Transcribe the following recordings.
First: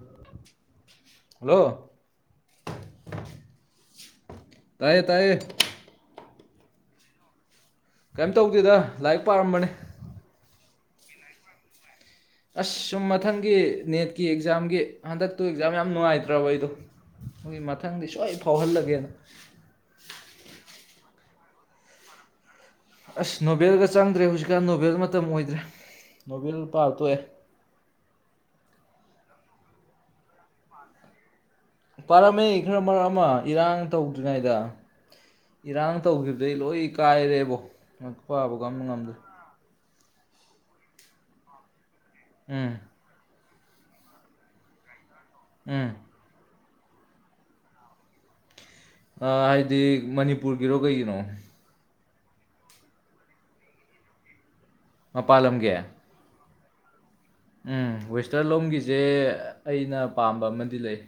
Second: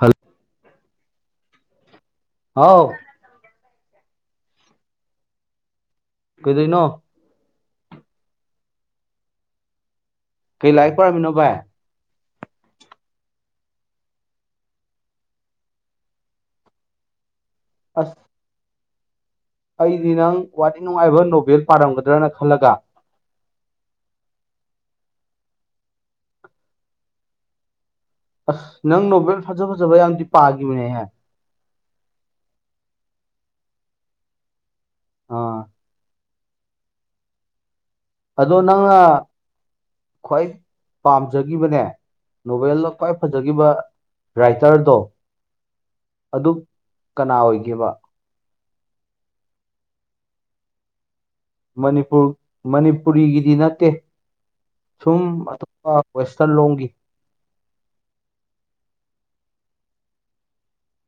Hello hello ꯍꯥꯎ ꯇꯥꯏꯌꯦ ꯇꯥꯏꯌꯦ ꯀꯩꯗꯣꯏꯅꯣ ꯀꯩꯝ ꯇꯧꯗꯦꯗ ꯂꯥꯏꯔꯤꯛ ꯄꯥꯔꯝꯕꯅꯦ ꯀꯩ ꯂꯥꯏꯔꯤꯛ ꯄꯔꯝꯃꯤꯅꯣ ꯚꯥꯏ ꯑꯥꯁ ꯁꯨꯝ ꯃꯊꯪꯒꯤ ꯅꯦꯠꯀꯤ ꯑꯦꯛꯖꯥꯝꯒꯤ ꯍꯟꯗꯛꯇꯨ ꯑꯦꯛꯖꯥꯝ ꯌꯥꯝ ꯅꯨꯡꯉꯥꯏꯇ꯭ꯔꯕ ꯑꯩꯗꯣ ꯃꯣꯏ ꯃꯊꯪꯗꯤ ꯑꯁ ꯁꯨꯏ ꯐꯥꯎꯍꯜꯂꯒꯦꯅ ꯑꯩꯗꯤ ꯅꯪ ꯋꯥꯔꯤ ꯅꯨꯡꯉꯥꯏꯕ ꯅꯣꯕꯦꯜ ꯄꯥꯔꯝꯒꯗ꯭ꯔꯅ ꯈꯜꯂꯒ ꯑꯁ ꯅꯣꯕꯦꯜꯒ ꯆꯪꯗ꯭ꯔꯦ ꯍꯧꯖꯤꯛꯀꯥꯟ ꯅꯣꯕꯦꯜꯒ ꯃꯇꯝ ꯑꯣꯏꯗ꯭ꯔꯦ ꯅꯣꯕꯦꯜ ꯄꯥꯕ ꯇꯣꯛꯑꯦ ꯑꯁ ꯅꯪ ꯅꯣꯕꯦꯜ ꯐꯖ ꯐꯖꯕ ꯌꯥꯝꯗꯤ ꯄꯥꯒꯤꯕꯅꯦꯍꯦ ꯄꯥꯔꯝꯃꯦ ꯈ꯭ꯔ ꯃꯔꯛ ꯑꯃ ꯏꯔꯥꯡ ꯇꯧꯗ꯭ꯔꯤꯉꯩꯗ ꯑꯥ ꯏꯔꯥꯡ ꯇꯧꯒꯤꯕꯗꯩ ꯂꯣꯏ ꯀꯥꯏꯔꯦꯕꯣ ꯑꯗꯣ ꯄꯥꯕꯒ ꯑꯝ ꯅꯪꯅ ꯉꯝꯗ꯭ꯔꯦ ꯈ꯭ꯋꯥꯏ ꯄꯥꯝꯖꯒꯤꯕꯅꯦ ꯎꯝ ꯅꯣꯕꯦꯜꯗ ꯈ꯭ꯋꯥꯏ ꯐꯖꯒꯤꯕ ꯔꯥꯏꯇꯔꯗꯣ ꯎꯝ ꯑꯗꯨꯞ ꯀꯅꯥ ꯑꯣꯏꯒꯦꯕ ꯑꯥ ꯍꯥꯏꯗꯤ ꯃꯅꯤꯄꯨꯔꯒꯤꯔꯣ ꯀꯩꯒꯤꯅꯣ ꯃꯅꯤꯄꯨꯔ ꯃꯅꯤꯄꯨꯔꯤꯒꯤꯗꯤ ꯅꯠꯇꯦ ꯁꯨꯝ ꯃꯄꯥꯟ ꯂꯝꯒꯤ ꯑꯇꯣꯞꯄ ꯋꯦꯁꯇꯔꯟꯂꯣꯝꯒꯤ ꯎꯝ ꯋꯦꯁꯇꯔꯟꯂꯣꯝꯒꯤꯖꯦ ꯑꯩꯅ ꯄꯥꯝꯕ ꯑꯃꯗꯤ ꯂꯩ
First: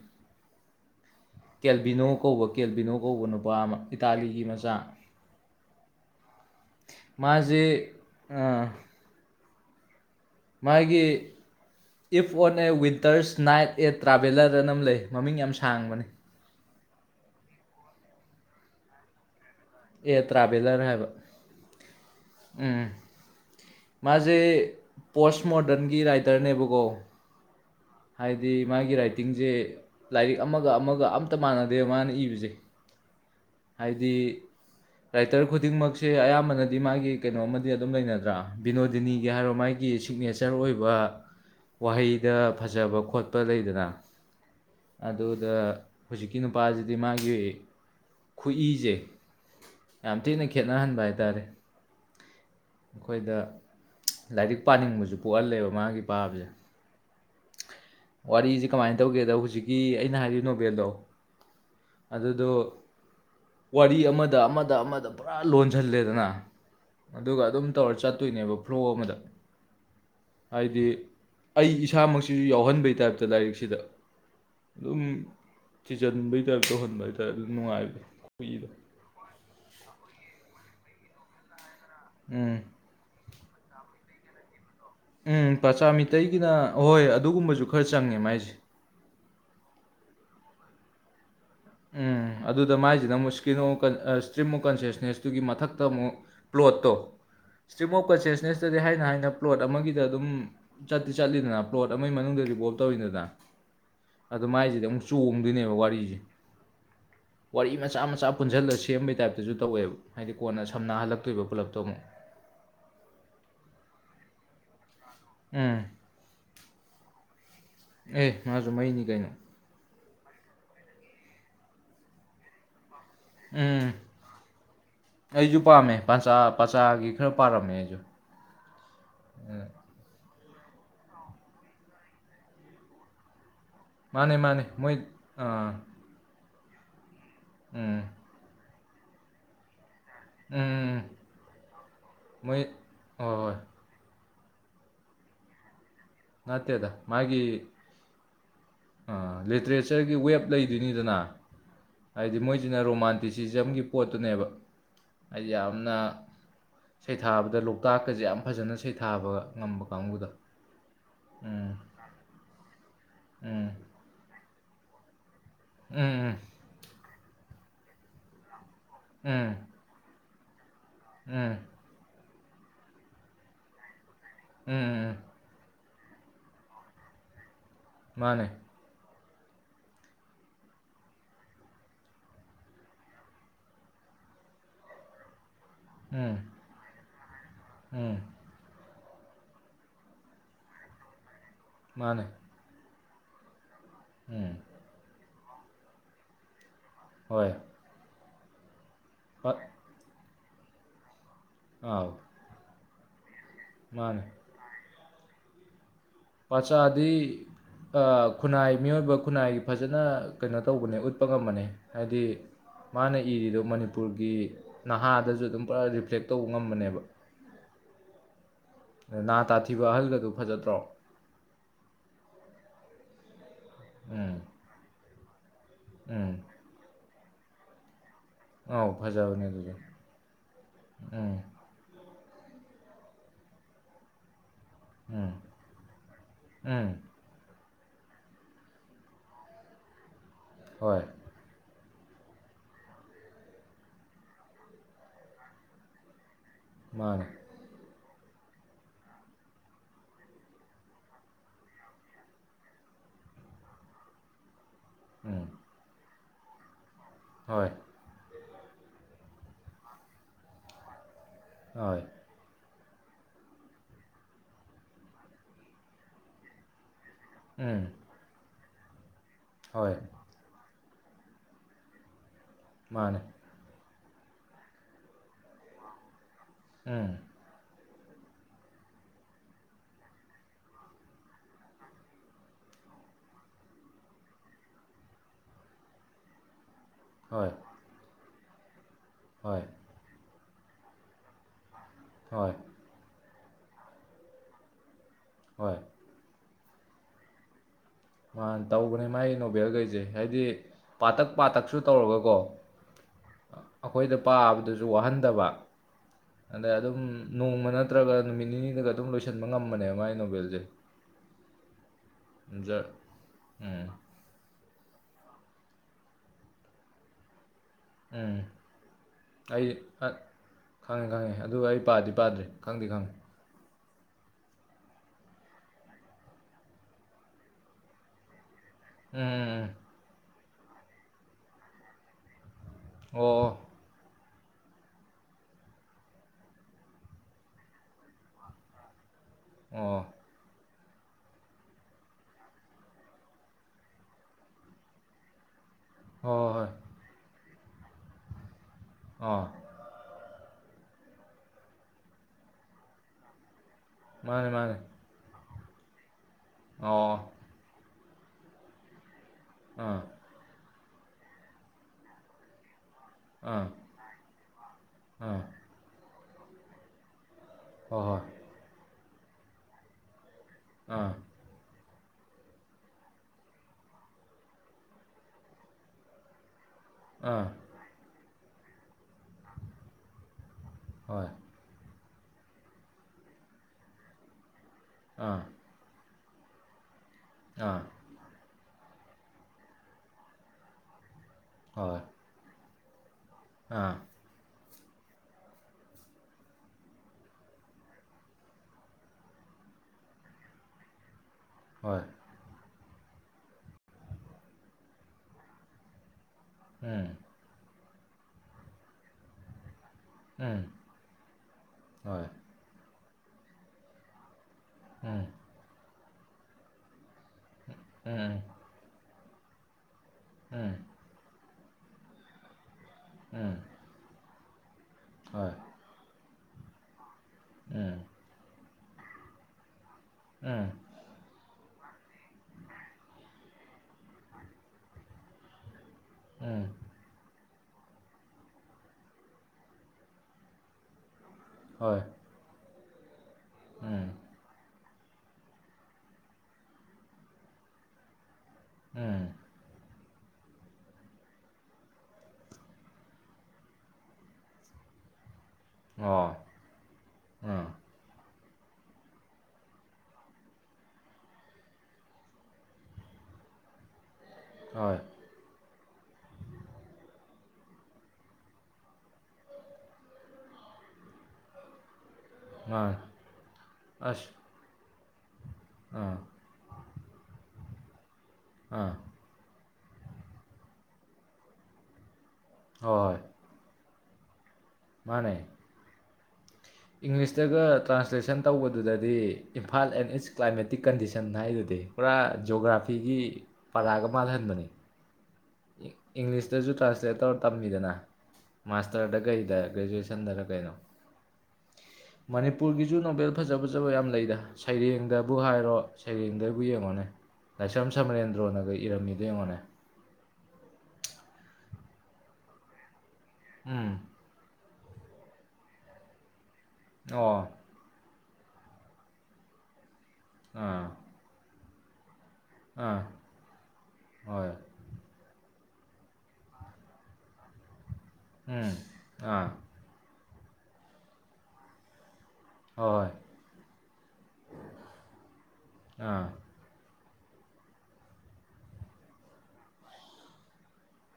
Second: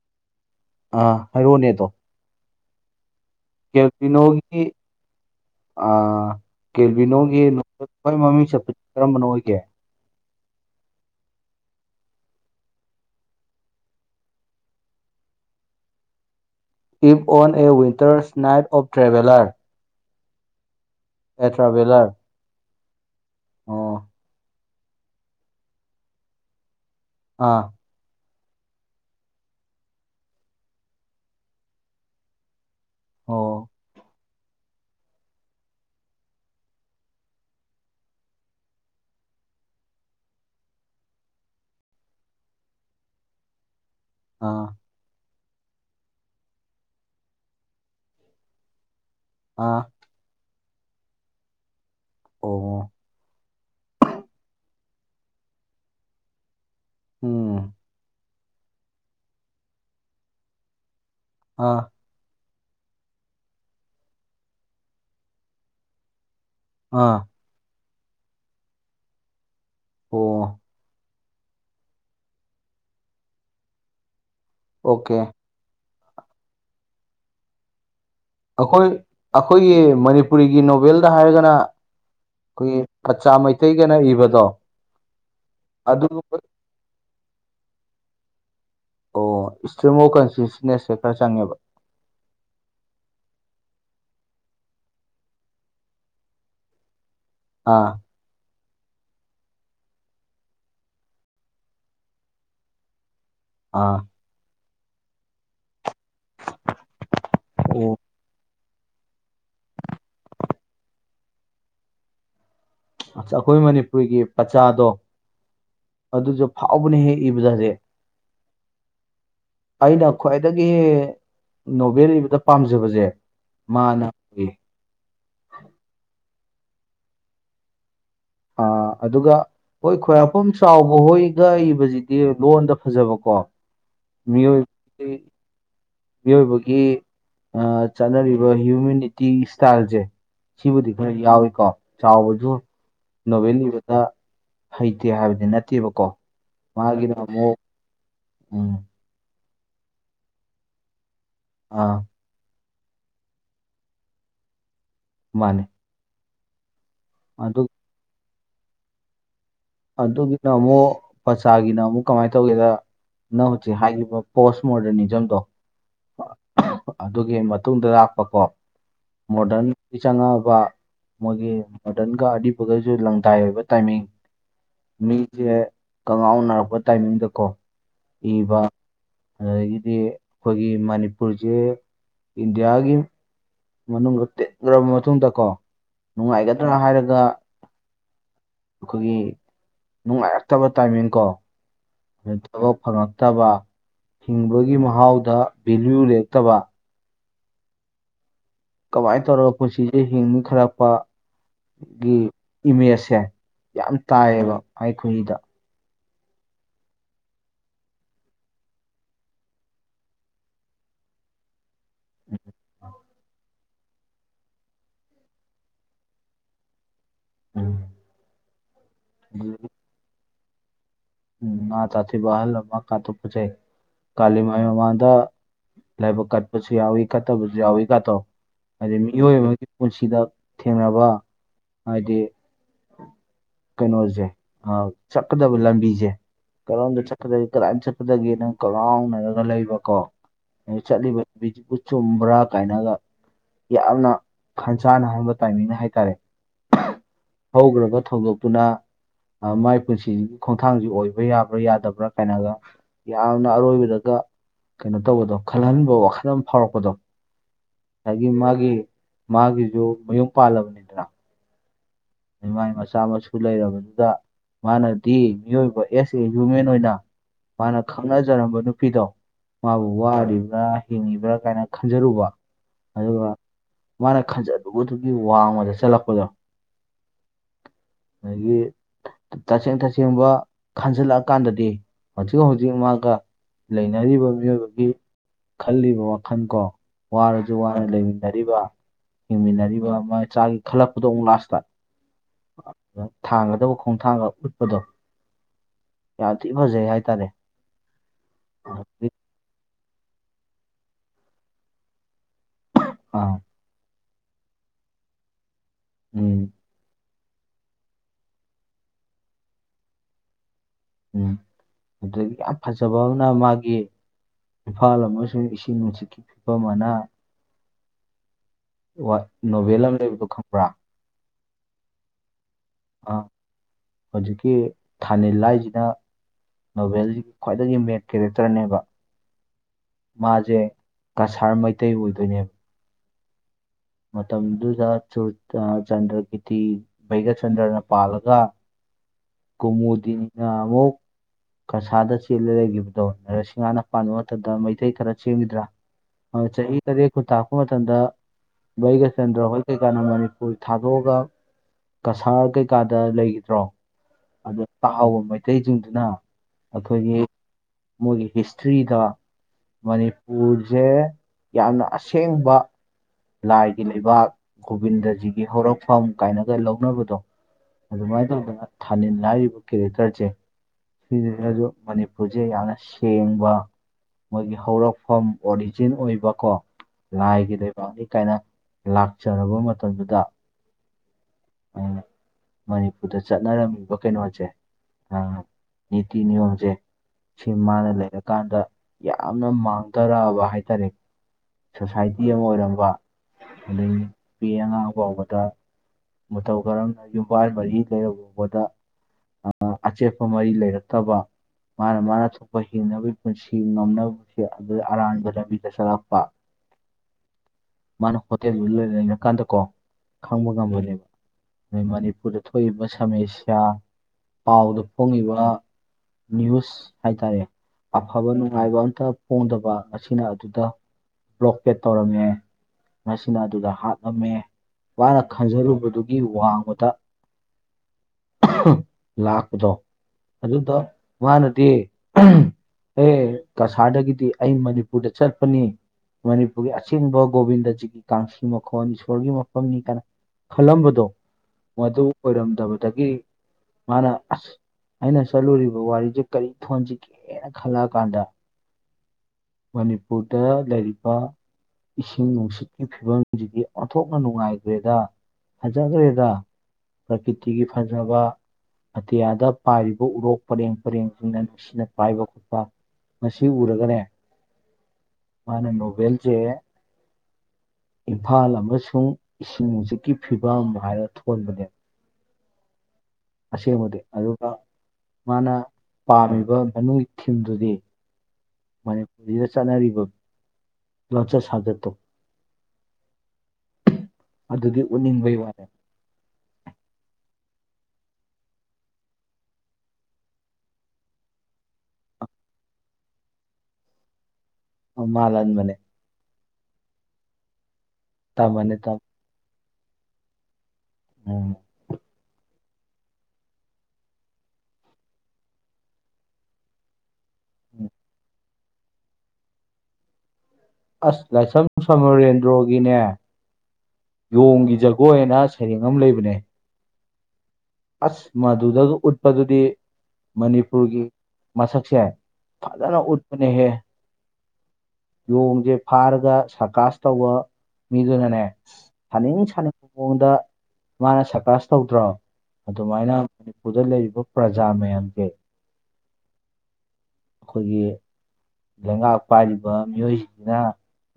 ꯑꯥ ꯍꯥꯏꯔꯛꯑꯣꯅꯦꯗꯣ ꯀꯦꯜꯕꯤꯅꯣ ꯀꯧꯕ ꯀꯦꯜꯕꯤꯅꯣ ꯀꯧꯕ ꯅꯨꯄꯥ ꯑꯃ ꯏꯇꯥꯂꯤꯒꯤ ꯀꯦꯜꯕꯤꯅꯣꯒꯤ ꯃꯆꯥ ꯑꯥ ꯀꯦꯜꯕꯤꯅꯣꯒꯤ ꯃꯥꯁꯦ ꯈ꯭ꯋꯥꯏ ꯃꯃꯤꯡ ꯆꯠ ꯑꯥ ꯀꯔꯝꯕꯅ ꯑꯣꯏꯒꯦ ꯃꯥꯒꯤ if on a winter's night eight traveller ꯑꯅ ꯑꯝ ꯂꯩ ꯃꯃꯤꯡ ꯌꯥꯝ ꯁꯥꯡꯕꯅꯤ if on a winter's night of traveller a traveller ꯍꯥꯏꯕ ꯑꯦ ꯇ꯭ꯔꯥꯕꯦꯂꯔ ꯎꯝ ꯃꯥꯖꯦ ꯄꯣꯁꯃꯣꯔꯗꯔꯟꯒꯤ ꯔꯥꯏꯇꯔꯅꯦꯕꯀꯣ ꯑꯥ ꯍꯥꯏꯗꯤ ꯃꯥꯒꯤ ꯔꯥꯏꯇꯤꯡꯖꯦ ꯂꯥꯏꯔꯤꯛ ꯑꯃꯒ-ꯑꯃꯒ ꯑꯝꯇ ꯃꯥꯟꯅꯗꯦꯕ ꯃꯥꯅ ꯏꯕꯖꯦ ꯍꯥꯏꯗꯤ ꯔꯥꯏꯇꯔ ꯈꯨꯗꯤꯡꯃꯛꯁꯦ ꯑꯌꯥꯝꯕꯅꯗꯤ ꯃꯥꯒꯤ ꯀꯩꯅꯣꯃ ꯑꯗꯨꯝ ꯂꯩꯅꯗ꯭ꯔꯥ ꯕꯤꯅꯣꯗꯤꯅꯤꯒꯤ ꯍꯥꯏꯔꯣ ꯃꯥꯒꯤ ꯁꯤꯒꯅꯦꯆꯔ ꯆꯔ ꯑꯣꯏꯕ ꯋꯥꯍꯩꯗ ꯐꯖꯕ ꯈꯣꯠꯄ ꯂꯩꯗꯅ ꯑꯥ ꯑꯗꯨꯗ ꯍꯧꯖꯤꯛꯀꯤ ꯅꯨꯄꯥꯁꯤꯗꯤ ꯃꯥꯒꯤ ꯈꯨꯏꯁꯦ ꯑꯥ ꯌꯥꯝ ꯊꯤꯅ ꯈꯦꯠꯅꯍꯟꯕ ꯍꯥꯏꯇꯥꯔꯦ ꯑꯩꯈꯣꯏꯗ ꯂꯥꯏꯔꯤꯛ ꯄꯥꯅꯤꯡꯕꯁꯨ ꯄꯣꯛꯍꯜꯂꯦꯕ ꯃꯥꯒꯤ ꯄꯥꯕꯁꯦ ꯎꯝ ꯋꯥꯔꯤꯁꯦ ꯀꯃꯥꯏꯅ ꯇꯧꯒꯦꯗ ꯍꯧꯖꯤꯛꯀꯤ ꯑꯩꯅ ꯍꯥꯏꯔꯤ ꯅꯣꯕꯦꯜꯗꯣ ꯑꯥ ꯑꯗꯨꯗꯣ ꯋꯥꯔꯤ ꯑꯃꯥꯗ ꯑꯃꯥꯗ ꯑꯃꯥꯗ ꯄꯨꯔꯥ ꯂꯣꯟꯁꯤꯜꯂꯦꯗꯅ ꯑꯗꯨꯒ ꯑꯗꯨꯝ ꯇꯧꯔ ꯆꯠꯇꯣꯏꯅꯦꯕ ꯐ꯭ꯂꯣꯜ ꯑꯃꯗ ꯍꯥꯏꯗꯤ ꯑꯩ ꯏꯁꯥꯃꯛꯁꯤꯁꯨ ꯌꯥꯎꯍꯟꯕꯩ ꯇꯥꯏꯞꯇ ꯂꯥꯏꯔꯤꯛꯁꯤꯗ ꯑꯗꯨꯝ ꯊꯤꯖꯤꯟꯕꯩ ꯇꯥꯏꯞ ꯇꯧꯍꯟꯕ ꯍꯥꯏꯇꯔꯦ ꯑꯗꯨ ꯅꯨꯡꯉꯥꯏꯕ ꯑꯩꯈꯣꯏ ꯑꯩꯈꯣꯏꯒꯤ ꯃꯅꯤꯄꯨꯔꯤꯒꯤ ꯅꯣꯕꯦꯜꯗ ꯍꯥꯏꯔꯒꯅ ꯎꯝ ꯑꯩꯈꯣꯏꯒꯤ ꯀꯠꯆꯥ ꯃꯩꯇꯩꯒꯅ ꯏꯕꯗꯣ ꯎꯝ ꯄꯆꯥ ꯑꯗꯨ ꯃꯤꯇꯩꯒꯤꯅ ꯍꯣꯏ ꯑꯗꯨꯒꯨꯝꯕꯁꯨ ꯈꯔ ꯆꯪꯉꯦ ꯃꯥꯏꯁꯦ ꯑꯣ ꯏꯁꯇ꯭ꯔꯤꯝ ꯑꯣꯞ ꯀꯟꯁꯤ ꯅꯦꯁꯁꯦ ꯈꯔ ꯆꯪꯉꯦꯕ ꯎꯝ ꯑꯗꯨꯗ ꯃꯥꯏꯁꯤꯗ ꯑꯃꯨꯛ ꯏꯁꯀꯤꯟ ꯑꯣꯞ ꯏꯁꯇ꯭ꯔꯤꯝ ꯑꯣꯞ ꯀꯟꯁꯤꯌꯁꯅꯦꯁꯇꯨꯒꯤ ꯃꯊꯛꯇ ꯑꯃꯨꯛ ꯄ꯭ꯂꯣꯠꯇꯣ ꯑꯥ ꯏꯁꯇ꯭ꯔꯤꯝ ꯑꯣꯞ ꯀꯟꯁꯤꯁꯅꯦꯁꯇꯗꯤ ꯍꯥꯏꯅ ꯍꯥꯏꯅ ꯄ꯭ꯂꯣꯠ ꯑꯃꯒꯤꯗ ꯑꯗꯨꯝ ꯆꯠꯇꯤ ꯆꯠꯂꯤꯗꯅ ꯄ꯭ꯂꯣꯠ ꯑꯃꯒꯤ ꯃꯅꯨꯡꯗ ꯔꯤꯕꯣꯜꯞ ꯇꯧꯔꯤꯗꯅ ꯑꯥ ꯑꯗꯨ ꯃꯥꯏꯁꯤꯗ ꯑꯃꯨꯛ ꯆꯣꯡꯗꯣꯏꯅꯦꯕ ꯋꯥꯔꯤꯁꯦ ꯋꯥꯔꯤ ꯑꯣ ꯃꯆꯥ ꯃꯆꯥ ꯄꯨꯟꯖꯜꯂ ꯁꯦꯝꯕꯒꯤ ꯇꯥꯏꯞꯇꯁꯨ ꯇꯧꯋꯦꯕ ꯍꯥꯏꯗꯤ ꯀꯣꯟꯅ ꯁꯝꯅꯍꯜꯂꯛ ꯇꯣꯏꯕ ꯄꯨꯜꯂꯞꯇꯣ ꯑꯃꯨꯛ ꯑꯩꯈꯣꯏ ꯃꯅꯤꯄꯨꯔꯒꯤ ꯄꯥꯆꯥꯗꯣ ꯎꯝ ꯑꯗꯨꯁꯨ ꯐꯥꯎꯕꯅꯦ ꯍꯦ ꯏꯕꯗꯗꯤ ꯑꯦ ꯃꯥꯁꯨ ꯃꯩꯅꯤ ꯀꯩꯅꯣ ꯑꯩꯅ ꯈ꯭ꯋꯥꯏꯗꯒꯤ ꯅꯣꯕꯦꯜ ꯏꯕꯗ ꯄꯥꯝꯖꯕꯁꯦ ꯎꯝ ꯃꯥꯅ ꯑꯩꯈꯣꯏ ꯑꯩꯁꯨ ꯄꯥꯝꯃꯦ ꯄꯆꯥ ꯄꯆꯥꯒꯤ ꯈꯔ ꯄꯥꯔꯝꯃꯦ ꯑꯩꯁꯨ ꯑꯥ ꯑꯗꯨꯒ ꯎꯝ ꯍꯣꯏ ꯈ꯭ꯋꯥꯏꯔꯥꯛꯄꯝ ꯆꯥꯎꯕ ꯍꯣꯏꯒ ꯏꯕꯁꯤꯗꯤ ꯂꯣꯟꯗ ꯐꯖꯕ ꯀꯣ ꯃꯥꯅꯦ ꯃꯥꯅꯦ ꯃꯣꯏ ꯑꯥ ꯃꯤꯑꯣꯏꯕꯒꯤ ꯑꯥ ꯎꯝ ꯆꯠꯅꯔꯤꯕ ꯍꯨꯃꯤꯅꯤꯇꯤ ꯏꯁꯇꯥꯏꯜꯁꯦ ꯁꯤꯕꯨꯗꯤ ꯎꯝ ꯈꯔ ꯌꯥꯎꯋꯤ ꯀꯣ ꯆꯥꯎꯕꯁꯨ ꯃꯣꯏ ꯍꯣꯏ ꯍꯣꯏ ꯅꯣꯕꯦꯜ ꯏꯕꯗ ꯍꯩꯇꯦ ꯍꯥꯏꯕꯗꯤ ꯅꯠꯇꯦꯕ ꯀꯣ ꯅꯠꯇꯦꯗ ꯃꯥꯒꯤ ꯎꯝ ꯂꯤꯇꯔꯦꯆꯔꯒꯤ ꯋꯦꯞ ꯂꯩꯗꯣꯏꯅꯤꯗꯅ ꯑꯥ ꯍꯥꯏꯗꯤ ꯃꯣꯏꯁꯤꯅ ꯔꯣꯃꯥꯟꯇꯤꯁꯤꯖꯝꯒꯤ ꯄꯣꯠꯇꯨꯅꯦꯕ ꯍꯥꯏꯗꯤ ꯃꯥꯅꯦ ꯌꯥꯝꯅ ꯁꯩꯊꯥꯕꯗ ꯑꯗꯨ ꯂꯣꯛꯇꯥꯛꯀꯁꯦ ꯌꯥꯝ ꯐꯖꯅ ꯁꯩꯊꯥꯕ ꯉꯝꯕ ꯀꯥꯡꯕꯨꯗꯣ ꯑꯗꯨꯒꯤꯅ ꯑꯃꯨꯛ ꯎꯝ ꯄꯆꯥꯒꯤꯅ ꯑꯃꯨꯛ ꯀꯃꯥꯏꯅ ꯇꯧꯒꯦꯗ ꯅꯪ ꯎꯝ ꯍꯧꯖꯤꯛ ꯍꯥꯏꯔꯤꯕ ꯄꯣꯁ ꯃꯣꯔꯗꯔꯅꯤꯖꯝꯗꯣ ꯎꯝ ꯎꯝ ꯑꯗꯨꯒꯤ ꯃꯇꯨꯡꯗ ꯂꯥꯛꯄ ꯀꯣ ꯎꯝ ꯃꯣꯗꯔꯟꯗꯤ ꯆꯪꯉꯛꯑꯕ ꯃꯣꯏꯒꯤ ꯎꯝ ꯃꯣꯗꯔꯟꯒ ꯑꯔꯤꯕꯒꯁꯨ ꯂꯪꯗꯥꯥꯏ ꯑꯣꯏꯕ ꯇꯥꯏꯃꯤꯡ ꯎꯝ ꯎꯝ ꯃꯤꯁꯦ ꯀꯉꯥꯎꯅꯔꯛꯄ ꯇꯥꯏꯃꯤꯡꯗ ꯀꯣ ꯃꯥꯅꯦ ꯏꯕ ꯑꯗꯒꯤꯗꯤ ꯑꯩꯈꯣꯏꯒꯤ ꯃꯅꯤꯄꯨꯔꯁꯦ ꯏꯟꯗꯤꯌꯥꯒꯤ ꯃꯅꯨꯡꯗ ꯇꯤꯟꯈ꯭ꯔꯕ ꯃꯇꯨꯡꯗꯀꯣ ꯎꯝ ꯅꯨꯡꯉꯥꯏꯒꯗ꯭ꯔꯥ ꯍꯥꯏꯔꯒ ꯎꯝ ꯑꯩꯈꯣꯏꯒꯤ ꯅꯨꯡꯉꯥꯏꯔꯛꯇꯕ ꯇꯥꯏꯃꯤꯡ ꯀꯣ ꯃꯥꯅꯦ ꯑꯗꯨ ꯊꯥꯕꯛ ꯐꯪꯉꯛꯇꯕ ꯎꯝ ꯍꯤꯡꯕꯒꯤ ꯃꯍꯥꯎꯗ ꯚꯦꯂꯨ ꯂꯩꯔꯛꯇꯕ ꯍꯣꯏ ꯀꯃꯥꯏꯟ ꯇꯧꯔꯒ ꯄꯨꯟꯁꯤꯁꯦ ꯍꯤꯡꯅꯤ ꯈꯠꯂꯛꯄ ꯑꯥꯎ ꯒꯤ ꯏꯃꯦꯖꯁꯦ ꯌꯥꯝ ꯃꯥꯅꯦ ꯇꯥꯌꯦꯕ ꯃꯥꯏ ꯈꯨꯠꯏꯗ ꯄꯥꯆꯥꯗꯤ ꯑ ꯈꯨꯟꯅꯥꯏ ꯃꯤꯑꯣꯏꯕ ꯈꯨꯟꯅꯥꯏꯒꯤ ꯐꯖꯅ ꯀꯩꯅꯣ ꯇꯧꯕꯅꯦ ꯎꯠꯄ ꯉꯝꯕꯅꯦ ꯍꯥꯏꯗꯤ ꯃꯥꯅ ꯏꯔꯤꯗꯣ ꯃꯅꯤ ꯄꯨꯔꯒꯤ ꯅꯍꯥꯗꯖꯨ ꯑꯗꯨꯝ ꯄꯨꯔꯥ ꯔꯤꯐ꯭ꯂꯦꯛ ꯇꯧꯕ ꯉꯝꯕꯅꯦꯕ ꯎꯝ. ꯅꯥ ꯇꯥꯊꯤꯕ ꯑꯍꯜꯒꯗꯣ ꯐꯖꯗ꯭ꯔꯣ ꯎꯝ ꯅꯥ ꯇꯥꯊꯤꯕ ꯑꯍꯜ ꯑꯃꯥ ꯀꯥꯟꯊꯣꯛꯄꯖꯦ ꯎꯝ ꯀꯥꯂꯤꯃꯥꯏ ꯃꯃꯥꯡꯗ ꯂꯥꯏꯕꯛ ꯎꯝ ꯀꯠꯄꯁꯨ ꯌꯥꯎꯏ ꯀꯠꯇꯕꯖꯨ ꯌꯥꯎꯏꯀꯇꯣ ꯑꯧ ꯍꯥꯏꯗꯤ ꯐꯖꯕꯅꯦ ꯃꯤꯑꯣꯏꯕꯒꯤ ꯑꯗꯨꯗꯣ ꯄꯨꯟꯁꯤꯗ ꯊꯦꯡꯅꯕ ꯎꯝ ꯍꯥꯏꯗꯤ ꯀꯩꯅꯣꯖꯦ ꯑ ꯎꯝ ꯆꯠꯀꯗꯕ ꯂꯝꯕꯤ ꯖꯦ ꯎꯝ ꯀꯔꯣꯝꯗ ꯆꯠꯀꯗꯒꯦ ꯀꯗꯥꯏ ꯆꯠꯀꯗꯒꯦꯅ ꯀꯡꯉꯥꯎꯅꯔꯒ ꯂꯩꯕꯀꯣ ꯑꯩ ꯍꯣꯏ ꯆꯠꯂꯤꯕ ꯂꯝꯕꯤꯗꯨꯕꯨ ꯆꯨꯝꯕ꯭ꯔꯥ ꯀꯥꯏꯅꯒ ꯌꯥꯝꯅ ꯈꯟꯆꯥꯅꯍꯟꯕ ꯇꯥꯏꯃꯤꯡꯅꯦ ꯍꯥꯏꯇꯥꯔꯦ ꯃꯥꯅꯤ ꯍꯧꯒꯔ꯭ꯕ ꯊꯧꯗꯣꯛꯇꯨꯅ ꯑ ꯃꯥꯏ ꯄꯨꯟꯁꯤ ꯈꯣꯡ ꯊꯥꯡꯖꯤ ꯑꯣꯏꯕ ꯌꯥꯕ꯭ꯔꯥ ꯌꯥꯗꯕ꯭ꯔꯥ ꯀꯥꯏꯅꯒ ꯌꯥꯝꯅ ꯑꯔꯣꯏꯕꯤꯗꯒ ꯀꯩꯅꯣ ꯇꯧꯕꯗꯣ ꯎꯝ ꯈꯜꯍꯟꯕ ꯋꯥꯈꯜ ꯑꯝ ꯐꯥꯎꯔꯛꯄꯗꯣ ꯍꯣꯏ ꯑꯗꯒꯤ ꯃꯥꯒꯤ ꯃꯥꯒꯤꯖꯨ ꯃꯌꯨꯝ ꯄꯥꯜꯂꯕꯅꯤꯗꯅ ꯑꯣꯏ ꯑꯗꯩ ꯃꯥꯏ ꯃꯆꯥ ꯃꯁꯨ ꯂꯩꯔꯕꯗꯨꯗ ꯃꯥꯅꯗꯤ ꯃꯤꯑꯣꯏꯕ ꯑꯦꯁ ꯑꯦ ꯍ꯭ꯌꯨꯃꯦꯟ ꯑꯣꯏꯅ ꯃꯥꯅ ꯎꯝ ꯈꯪꯅꯖꯔꯝꯕ ꯅꯨꯄꯤꯗꯣ ꯃꯥꯕꯨ ꯍꯣꯏ ꯋꯥꯔꯤꯕ꯭ꯔꯥ ꯍꯤꯡꯉꯤꯕ꯭ꯔꯥ ꯀꯥꯏꯅ ꯈꯟꯖꯔꯨꯕ ꯃꯥꯅꯦ ꯑꯗꯨꯒ ꯃꯥꯅ ꯈꯟꯖꯔꯨꯕꯗꯨꯒꯤ ꯋꯥꯡꯃ ꯗ ꯆꯂꯛꯄꯗꯣ ꯎꯝ ꯗꯒꯤ ꯇꯁꯦꯡ ꯇꯁꯦꯡꯕ ꯈꯟꯖꯤꯜꯂꯛꯑ ꯀꯥꯟꯗꯗꯤ ꯍꯧꯖꯤꯛ ꯍꯧꯖꯤꯛ ꯃꯥꯒ ꯂꯩꯅꯔꯤꯕ ꯃꯤꯑꯣꯏꯕꯒꯤ ꯈꯜꯂꯤꯕ ꯋꯥꯈꯟ ꯀꯣ ꯍꯣꯏ ꯋꯥꯔꯖꯨ ꯋꯥꯅ ꯂꯩꯃꯤꯟꯅꯔꯤꯕ ꯍꯣꯏ ꯍꯤꯡꯃꯤꯟꯅꯔꯤꯕ ꯃꯆꯥꯒꯤ ꯈꯜꯂꯛꯄꯗꯣ ꯑꯃꯨꯛ ꯂꯥꯁꯇ ꯍꯣꯏ ꯊꯥꯡꯒꯗꯕ ꯈꯣꯡꯊꯥꯡꯒ ꯎꯠꯄꯗꯣ ꯍꯣꯏ ꯌꯥꯝ ꯊꯤ ꯐꯖꯩ ꯍꯥꯏꯇꯥꯔꯦ ꯃꯥꯟ ꯇꯧꯕꯅꯦ ꯑꯗꯒꯤ ꯃꯥꯏ ꯅꯣꯕꯦꯜꯒꯩꯖꯦ ꯍꯥꯏꯗꯤ ꯄꯥꯇꯛ ꯄꯥꯇꯛꯁꯨ ꯇꯧꯔꯒꯒꯣ ꯑꯥ ꯑꯩꯈꯣꯏꯗ ꯄꯥꯕꯗꯖꯨ ꯋꯥꯍꯟꯗꯕ ꯎꯝ ꯑꯗꯩ ꯑꯗꯨꯝ ꯅꯣꯡꯃ ꯅꯠꯇ꯭ꯔꯒ ꯅꯨꯃꯤꯠ ꯅꯤꯅꯤꯗꯒ ꯑꯗꯨꯝ ꯂꯣꯏꯁꯤꯟꯕ ꯉꯝꯕꯅꯦꯕ ꯃꯥꯒꯤ ꯅꯣꯕꯦꯜꯖꯦ ꯎꯝ ꯑꯗꯨꯗꯒꯤ ꯌꯥꯝ ꯐꯖꯕ ꯑꯃꯅ ꯃꯥꯒꯤ ꯎꯝ ꯏꯝꯐꯥꯜ ꯑꯃꯁꯨꯡ ꯏꯁꯤꯡ ꯅꯨꯡꯁꯤꯠꯀꯤ ꯐꯤꯕꯝ ꯑꯅ ꯎꯝ ꯋꯥ ꯑꯩ ꯅꯣꯕꯦꯜ ꯑꯃ ꯂꯩꯕꯗꯣ ꯈꯪꯕ꯭ꯔꯥ ꯈꯪꯉꯦ ꯈꯪꯉꯦ ꯑꯗꯨ ꯑꯩ ꯄꯥꯗꯤ ꯄꯥꯗ꯭ꯔꯤ ꯈꯪꯗꯤ ꯈꯪꯉꯦ ꯑ ꯍꯨꯖꯤꯛꯀꯤ ꯊꯥꯅꯤꯜ ꯍꯥꯏꯖꯤꯅ ꯅꯣꯚꯦꯜꯖꯤꯒꯤ ꯈ꯭ꯋꯥꯏꯗꯒꯤ ꯃꯦꯟ ꯀꯦꯔꯦꯛꯇꯔꯅꯦꯕ ꯎꯝ ꯎꯝ ꯎꯝ ꯃꯥꯁꯦ ꯀꯁꯥꯔ ꯃꯩꯇꯩ ꯑꯣꯏꯗꯣꯏꯅꯦꯕ ꯑꯣ ꯃꯇꯝ ꯃꯇꯝꯗꯨꯗ ꯆ ꯆꯟꯗ꯭ꯔꯀꯤꯇ ꯕꯩꯒꯆꯟꯗ꯭ꯔꯅ ꯄꯥꯜꯂꯒ ꯎꯝ ꯑꯣ ꯀꯨꯃꯨꯗꯤꯅ ꯑꯃꯨꯛ ꯀꯁꯥꯗ ꯆꯦꯜꯂ ꯂꯩꯈꯤꯕꯗꯣ ꯅꯔꯁꯤ ꯉꯥꯅ ꯄꯥꯟꯕ ꯃꯇꯝꯗ ꯃꯩꯇꯩ ꯈꯔ ꯆꯦꯟꯈꯤꯗ꯭ꯔꯥ ꯑꯣ ꯍꯣꯏ ꯍꯣꯏ ꯍꯣꯏ ꯆꯍꯤ ꯇꯔꯦꯠ ꯈꯨꯟ ꯇꯥꯛꯄ ꯃꯇꯝꯗ ꯩꯒ ꯆꯟꯗ꯭ꯔꯣ ꯑꯥ ꯀꯩꯀꯥꯅ ꯃꯅꯤꯄꯨꯔ ꯊꯥꯗꯣꯛꯑꯒ ꯀꯁꯥꯔ ꯀꯩꯀꯥꯗ ꯂꯩꯈꯤꯗ꯭ꯔꯣ ꯃꯥꯅꯦ ꯑꯗꯨ ꯃꯥꯅꯦ ꯆꯥꯛꯍꯥꯎꯕ ꯃꯩꯇꯩꯁꯤꯡꯗꯨꯅ ꯑꯣ ꯑꯩꯈꯣꯏꯒꯤ ꯃꯣꯏꯒꯤ ꯍꯤꯁꯇ꯭ꯔꯤꯗ ꯑꯥ ꯃꯅꯤꯄꯨꯔꯁꯦ ꯌꯥꯝꯅ ꯑꯁꯦꯡꯕ ꯑꯥ ꯂꯥꯏꯒꯤ ꯂꯩꯕꯥꯛ ꯑꯥ ꯒꯣꯕꯤꯟꯗꯖꯤꯒꯤ ꯍꯧꯔꯛꯐꯝ ꯀꯥꯏꯅꯒ ꯂꯧꯅꯕꯗꯣ ꯍꯣꯏ ꯍꯣꯏ ꯑꯗꯨꯃꯥꯏꯅ ꯇꯧꯗꯅ ꯊꯥꯅꯤꯟ ꯍꯥꯏꯔꯤꯕ ꯀꯦꯔꯦꯛꯇꯔꯁꯦ ꯑꯥ ꯁꯤꯁꯤꯗꯁꯨ ꯃꯅꯤꯄꯨꯔꯁꯦ ꯌꯥꯝꯅ ꯁꯦꯡꯕ ꯃꯣꯏꯒꯤ ꯍꯧꯔꯛꯐꯝ ꯑꯣꯔꯤꯖꯤꯟ ꯑꯣꯏꯕꯀꯣ ꯑꯥ ꯂꯥꯏꯒꯤ ꯂꯩꯕꯥꯛꯅꯤ ꯀꯥꯏꯅ ꯂꯥꯛꯆꯔꯨꯔꯕ ꯃꯇꯝꯗꯨꯗ ꯍꯣꯏ ꯑ ꯃꯅꯤꯄꯨꯔꯗ ꯆꯠꯅꯔꯝꯃꯤꯕ ꯀꯩꯅꯣꯁꯦ ꯑꯥ ꯅꯤꯇꯤ ꯅꯤꯌꯣꯝꯁꯦ ꯁꯤ ꯑꯥ ꯃꯥꯅ ꯂꯩꯔꯀꯥꯟꯗ ꯌꯥꯝꯅ ꯃꯥꯡꯊꯔꯛꯑꯕ ꯍꯥꯏꯇꯥꯔꯦ ꯍꯣꯏ ꯁꯣꯁꯥꯏꯇꯤ ꯑꯃ ꯑꯣꯏꯔꯝꯕ ꯑꯗꯩ ꯑꯥ ꯅꯨꯄꯤ ꯑꯉꯥꯡ ꯐꯥꯎꯕꯗ ꯃꯇꯧ ꯀꯔꯝꯅ ꯌꯨꯝꯐꯜ ꯃꯔꯤ ꯂꯩꯔ ꯐꯥꯎꯕꯗ ꯑꯆꯦꯠꯄ ꯃꯔꯤ ꯂꯩꯔꯛꯇꯕ ꯃꯥꯅ ꯍꯣꯏ ꯃꯥꯅ ꯊꯣꯛꯄ ꯍꯤꯡꯅꯕꯒꯤ ꯄꯨꯟꯁꯤ ꯉꯝꯅꯕꯁꯤ ꯑꯗꯨ ꯑꯔꯥꯟꯕ ꯂꯝꯕꯤꯗ ꯆꯠꯂꯛꯄ ꯎꯝ ꯃꯥꯅ ꯍꯣꯇꯦꯜꯗꯨ ꯂꯩꯔꯀꯥꯟꯗꯀꯣ ꯈꯪꯕ ꯎꯝ ꯉꯝꯝꯕꯅꯦꯕ ꯅꯣꯏ ꯍꯣꯏ ꯃꯅꯤꯄꯨꯔꯗ ꯊꯣꯛꯏꯕ ꯁꯃꯁ꯭ꯌꯥ ꯄꯥꯎꯗ ꯎꯝ ꯐꯣꯡꯉꯤꯕ ꯅ꯭ꯌꯨꯁ ꯍꯥꯏꯇꯥꯔꯦ ꯑꯐꯕ ꯎꯝ ꯅꯨꯡꯉꯥꯏꯕ ꯑꯇ ꯐꯣꯡꯗꯕ ꯑꯁꯤꯅ ꯑꯗꯨꯗ ꯎꯝ ꯔꯣꯀꯦꯠ ꯇꯧꯔꯝꯃꯦ ꯃꯁꯤꯅ ꯎꯝ ꯑꯗꯨꯗ ꯍꯥꯠꯂꯝꯃꯦ ꯃꯥꯅ ꯍꯣꯏ ꯈꯟꯖꯜꯔꯨꯕꯗꯨꯒꯤ ꯋꯥꯡꯃꯗ ꯎꯝ ꯂꯥꯛꯄꯗꯣ ꯎꯝ ꯑꯗꯨꯗ ꯃꯥꯅꯗꯤ ꯑꯦ ꯀꯁꯥꯔꯗꯒꯤꯗꯤ ꯑꯩ ꯃꯅꯤꯄꯨꯔꯗ ꯆꯠꯄꯅꯤ ꯎꯝ ꯃꯅꯤꯄꯨꯔꯒꯤ ꯑꯆꯤꯡꯕ ꯒꯣꯕꯤꯟꯗꯖꯤꯒꯤ ꯀꯥꯡꯁꯤ ꯃꯈꯣꯟ ꯏꯁꯣꯔꯒꯤ ꯃꯐꯝꯅꯤ ꯀꯥꯏꯅ ꯈꯜꯂꯝꯕꯗꯣ ꯍꯣꯏ ꯃꯗꯨ ꯑꯣꯏꯔꯝꯗꯕꯗꯒꯤ ꯎꯝ ꯃꯥꯅ ꯑꯁ ꯑꯩꯅ ꯆꯠꯂꯨꯔꯤꯕ ꯋꯥꯔꯤꯁꯦ ꯀꯔꯤ ꯊꯣꯟꯁꯤꯒꯦꯅ ꯈꯜꯂꯛ ꯀꯥꯟꯗ ꯎꯝ ꯃꯅꯤꯄꯨꯔꯗ ꯂꯩꯔꯤꯕ ꯏꯁꯤꯡ ꯅꯨꯡꯁꯤꯠꯀꯤ ꯐꯤꯕꯝꯁꯤꯗꯤ ꯑꯣꯟꯊꯣꯛꯅ ꯅꯨꯡꯉꯥꯏꯈ꯭ꯔꯦꯗ ꯑꯣ ꯑꯥ ꯐꯖꯈ꯭ꯔꯦꯗ ꯍꯣꯏ ꯄ꯭ꯔꯀꯤꯇꯤꯒꯤ ꯐꯖꯕ ꯑꯇꯤꯌꯥꯗ ꯄꯥꯏꯔꯤꯕ ꯎꯔꯣꯛ ꯄꯔꯦꯡ ꯄꯔꯦꯡꯁꯤꯡꯅ ꯅꯨꯡꯁꯤꯅ ꯄꯥꯏꯕ ꯈꯣꯠꯄ ꯃꯁꯤ ꯎꯔꯒꯅꯦ ꯍꯣꯏ ꯃꯥꯅꯦ ꯅꯣꯕꯦꯜ ꯆꯦ ꯏꯝꯐꯥꯜ ꯑꯃꯁꯨꯡ ꯏꯁꯤꯡ ꯅꯨꯡꯖꯤꯛꯀꯤ ꯐꯤꯕꯝ ꯍꯥꯏꯔ ꯊꯣꯟꯕꯅꯦꯕ ꯃꯥ ꯑꯁꯦꯡꯕꯗꯤ ꯑꯗꯨꯒ ꯃꯥꯅ ꯑꯥ ꯄꯥꯝꯃꯤꯕ ꯃꯅꯨꯡꯨꯒꯤ ꯊꯤꯝꯗꯨꯗꯤ ꯑꯥ ꯃꯅꯤꯄꯨꯔꯁꯤꯗ ꯆꯠꯅꯔꯤꯕ ꯂꯝꯣꯟꯆꯠ ꯁꯥꯖꯠꯇꯣ ꯍꯣꯏ ꯍꯣꯏ ꯑꯗꯨꯗꯤ ꯃꯥꯅꯦ ꯎꯠꯅꯤꯡꯕꯩ ꯋꯥꯔ ꯏꯪꯂꯤꯁꯇꯒ ꯇ꯭ꯔꯥꯟꯁꯂꯦꯁꯟ ꯇꯧꯕꯗꯨꯗꯗꯤ Imphal and its climatic condition ꯍꯥꯏꯗꯨꯗꯤ ꯄꯨꯔꯥ ꯖꯣꯒ꯭ꯔꯥꯐꯤꯒꯤ ꯄꯔꯥꯒ ꯃꯥꯜꯍꯟꯕꯅꯦ ꯑ ꯃꯥꯜꯍꯟꯕꯅꯦ ꯏꯪꯂꯤꯁꯇꯁꯨ ꯇ꯭ꯔꯥꯟꯁꯂꯦꯠ ꯇꯧꯔ ꯇꯝꯃꯤꯗꯅ ꯇꯝꯕꯅꯦ ꯃꯥꯁꯇꯔꯗ ꯀꯩꯗ ꯒ꯭ꯔꯦꯖꯨꯑꯦꯁꯟ ꯗꯔ ꯀꯩꯅꯣ ꯎꯝ ꯃꯅꯤꯞ ꯄꯨꯔꯒꯤꯁꯨ ꯅꯣꯕꯦꯜ ꯐꯖ ꯐꯖꯕ ꯌꯥꯝ ꯂꯩꯗ ꯁꯩꯔꯦꯡꯗꯕꯨ ꯍꯥꯏꯔꯣ ꯁꯩꯔꯦꯡꯗꯕꯨ ꯌꯦꯡꯉꯣꯅꯦ ꯎꯝ ꯂꯥꯏꯁ꯭ꯔꯝ ꯁꯃꯔꯦꯟꯗ꯭ꯔꯣꯅꯒ ꯏꯔꯝꯃꯤꯗꯣ ꯑ꯫ꯌꯦꯡꯉꯣꯅꯦ ꯑꯁ ꯂꯥꯏꯁ꯭ꯔꯝ ꯁꯃꯔꯦꯟꯗ꯭ꯔꯣꯒꯤꯅꯦ ꯎꯝ ꯌꯣꯡꯒꯤ ꯖꯒꯣꯏ ꯑꯅ ꯁꯩꯔꯦꯡ ꯑꯝ ꯂꯩꯕꯅꯦ ꯑꯣ ꯑꯁ ꯃꯗꯨꯗꯒ ꯎꯠꯄꯗꯨꯗꯤ ꯑꯥ ꯃꯅꯤꯄꯨꯔꯒꯤ ꯃꯁꯛꯁꯦ ꯐꯥꯖꯅ ꯑꯥ ꯎꯠꯄꯅꯦꯍꯦ ꯍꯣꯏ ꯌꯣꯡꯁꯦ ꯐꯥꯔꯒ ꯁꯔꯀꯥꯁ ꯇꯧꯕ ꯃꯤꯗꯨꯅꯅꯦ ꯎꯝ ꯁꯥꯅꯤꯡ ꯑꯥ ꯁꯥꯅꯤꯡ ꯃꯑꯣꯡꯗ ꯃꯥꯅ ꯁꯔꯀꯥꯁ ꯇꯧꯗ꯭ꯔꯣ ꯍꯣꯏ ꯑꯗꯨꯃꯥꯏꯅ ꯃꯅꯤꯄꯨꯔꯗ ꯂꯩꯔꯤꯕ ꯄ꯭ꯔꯖꯥ ꯃꯌꯥꯝꯖꯦ ꯑꯥ ꯑꯩꯈꯣꯏꯒꯤ ꯂꯩꯉꯥꯛ ꯄꯥꯏꯔꯤꯕ ꯃꯤꯑꯣꯏꯁꯤꯡꯁꯤꯅ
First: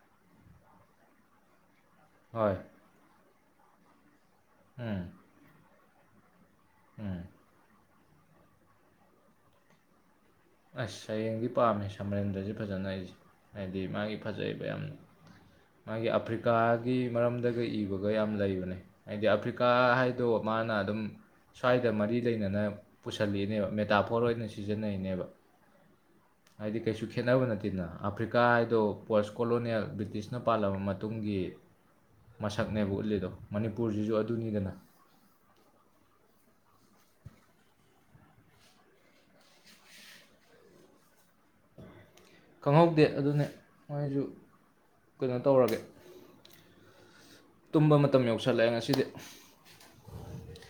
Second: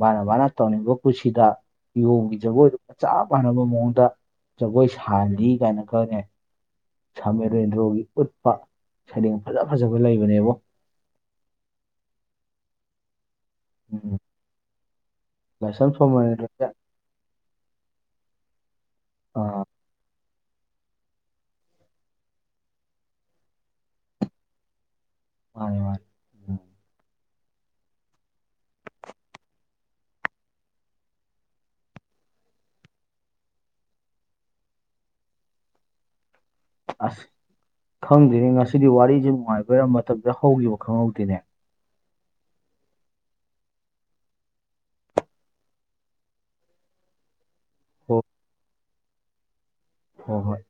ꯃꯥꯅ ꯃꯥꯅ ꯇꯧꯅꯤꯡꯕ ꯀꯨꯁꯤꯗ ꯌꯣꯡꯒꯤ ꯍꯣꯏ ꯖꯒꯣꯏꯗꯨꯒ ꯆꯞ ꯃꯥꯟꯅꯕ ꯃꯑꯣꯡꯗ ꯖꯒꯣꯏ ꯎꯝ ꯁꯥꯍꯜꯂꯤ ꯀꯥꯏꯅ ꯈꯅꯦ ꯎꯝ ꯁꯥꯃꯔꯦꯟꯗ꯭ꯔꯣꯒꯤ ꯎꯠꯄ ꯁꯩꯔꯦꯡ ꯐꯖ ꯐꯖꯕ ꯂꯩꯕꯅꯦꯕꯣ ꯑꯁ ꯁꯔꯦꯡꯗꯤ ꯄꯥꯝꯃꯦ ꯁꯝꯃꯔꯦꯟꯗ꯭ꯔꯁꯦ ꯐꯖꯅ ꯑꯩꯁꯦ ꯍꯥꯏꯗꯤ ꯎꯝ ꯃꯥꯒꯤ ꯐꯖꯩꯌꯦꯕ ꯌꯥꯝꯅ ꯂꯥꯏꯁ꯭ꯔꯝ ꯃꯥꯒꯤ ꯑꯐ꯭ꯔꯤꯀꯥ ꯁꯣꯃꯣꯔꯦꯟꯗ꯭ꯔꯣꯁꯦ ꯒꯤ ꯃꯔꯝꯗꯒ ꯏꯕꯒ ꯌꯥꯝ ꯂꯩꯕꯅꯦ ꯍꯥꯏꯗꯤ ꯑꯥ ꯑꯐ꯭ꯔꯤꯀꯥ ꯍꯥꯏꯗꯣ ꯃꯥꯅ ꯑꯗꯨꯝ ꯁ꯭ꯋꯥꯏꯗ ꯃꯔꯤ ꯂꯩꯅꯅ ꯄꯨꯁꯜꯂꯤꯅꯦꯕ ꯃꯦꯇꯥꯐꯣꯔ ꯑꯣꯏꯅ ꯁꯤꯖꯤꯟꯅꯩꯅꯦꯕ ꯃꯥꯅꯤ ꯃꯥꯅꯤ ꯍꯥꯏꯗꯤ ꯀꯩꯁꯨ ꯈꯦꯠꯅꯕ ꯅꯠꯇꯦꯅ ꯑꯥꯐ꯭ꯔꯤꯀꯥ ꯍꯥꯏꯗꯣ ꯄꯣꯁ ꯀꯣꯂꯣꯅꯤꯌꯦꯜ ꯕ꯭ꯔꯤꯇꯤꯁꯅ ꯄꯥꯜꯂꯕ ꯃꯇꯨꯡꯒꯤ ꯃꯁꯛꯅꯦꯕ ꯎꯠꯂꯤꯗꯣ ꯃꯅꯤꯄꯨꯔꯁꯤꯁꯨ ꯑꯗꯨꯅꯤꯗꯅ ꯑꯁ ꯈꯪꯗꯦꯅꯦ ꯉꯁꯤꯗꯤ ꯋꯥꯔꯤꯁꯦ ꯅꯨꯡꯉꯥꯏꯕꯩꯔ ꯃꯇꯝꯗ ꯍꯧꯈꯤꯕ ꯈꯪꯍꯧꯗꯦꯅꯦ ꯈꯪꯍꯧꯗꯦ ꯑꯗꯨꯅꯦ ꯃꯣꯏꯁꯨ ꯀꯩꯅꯣ ꯇꯧꯔꯒꯦ [inaudible] ꯇꯨꯝꯕ ꯃꯇꯝ ꯌꯧꯁꯜꯂꯛꯑꯦ ꯉꯁꯤꯗꯤ ꯍꯣ ꯍꯣꯏ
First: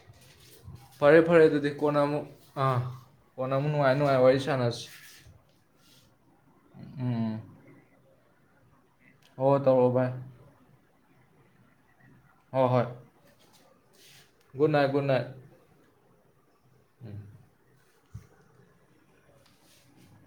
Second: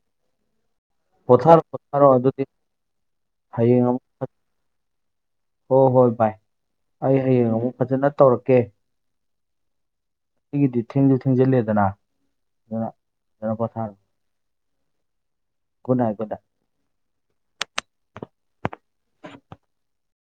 ꯐꯔꯦ ꯐꯔꯦ ꯄꯣꯊꯥꯔꯣ ꯑꯗꯨꯗꯤ ꯀꯣꯟꯅ ꯄꯣꯊꯥꯔꯣ ꯑꯃꯨꯛ ꯑꯗꯨꯗꯤ ꯑꯥ ꯀꯣꯟꯅ ꯑꯃꯨꯛ ꯅꯨꯡꯉꯥꯏ ꯅꯨꯡꯉꯥꯏꯕ ꯋꯥꯔꯤ ꯁꯥꯟꯅꯁꯤ ꯍꯣ ꯍꯣꯏ ꯚꯥꯏ ꯑꯩ ꯎꯝ ꯍꯌꯦꯡ ꯑꯃꯨꯛ ꯐꯖꯅ ꯇꯧꯔꯛꯀꯦ ꯑꯣ ꯇꯧꯔꯛꯑꯣ ꯚꯥꯏ ꯑꯩꯒꯤꯗꯤ ꯊꯦꯡꯖꯨ ꯊꯦꯡꯖꯜꯂꯦꯗꯅ ꯍꯣ ꯍꯣꯏ good night good night good night good night ꯎꯝ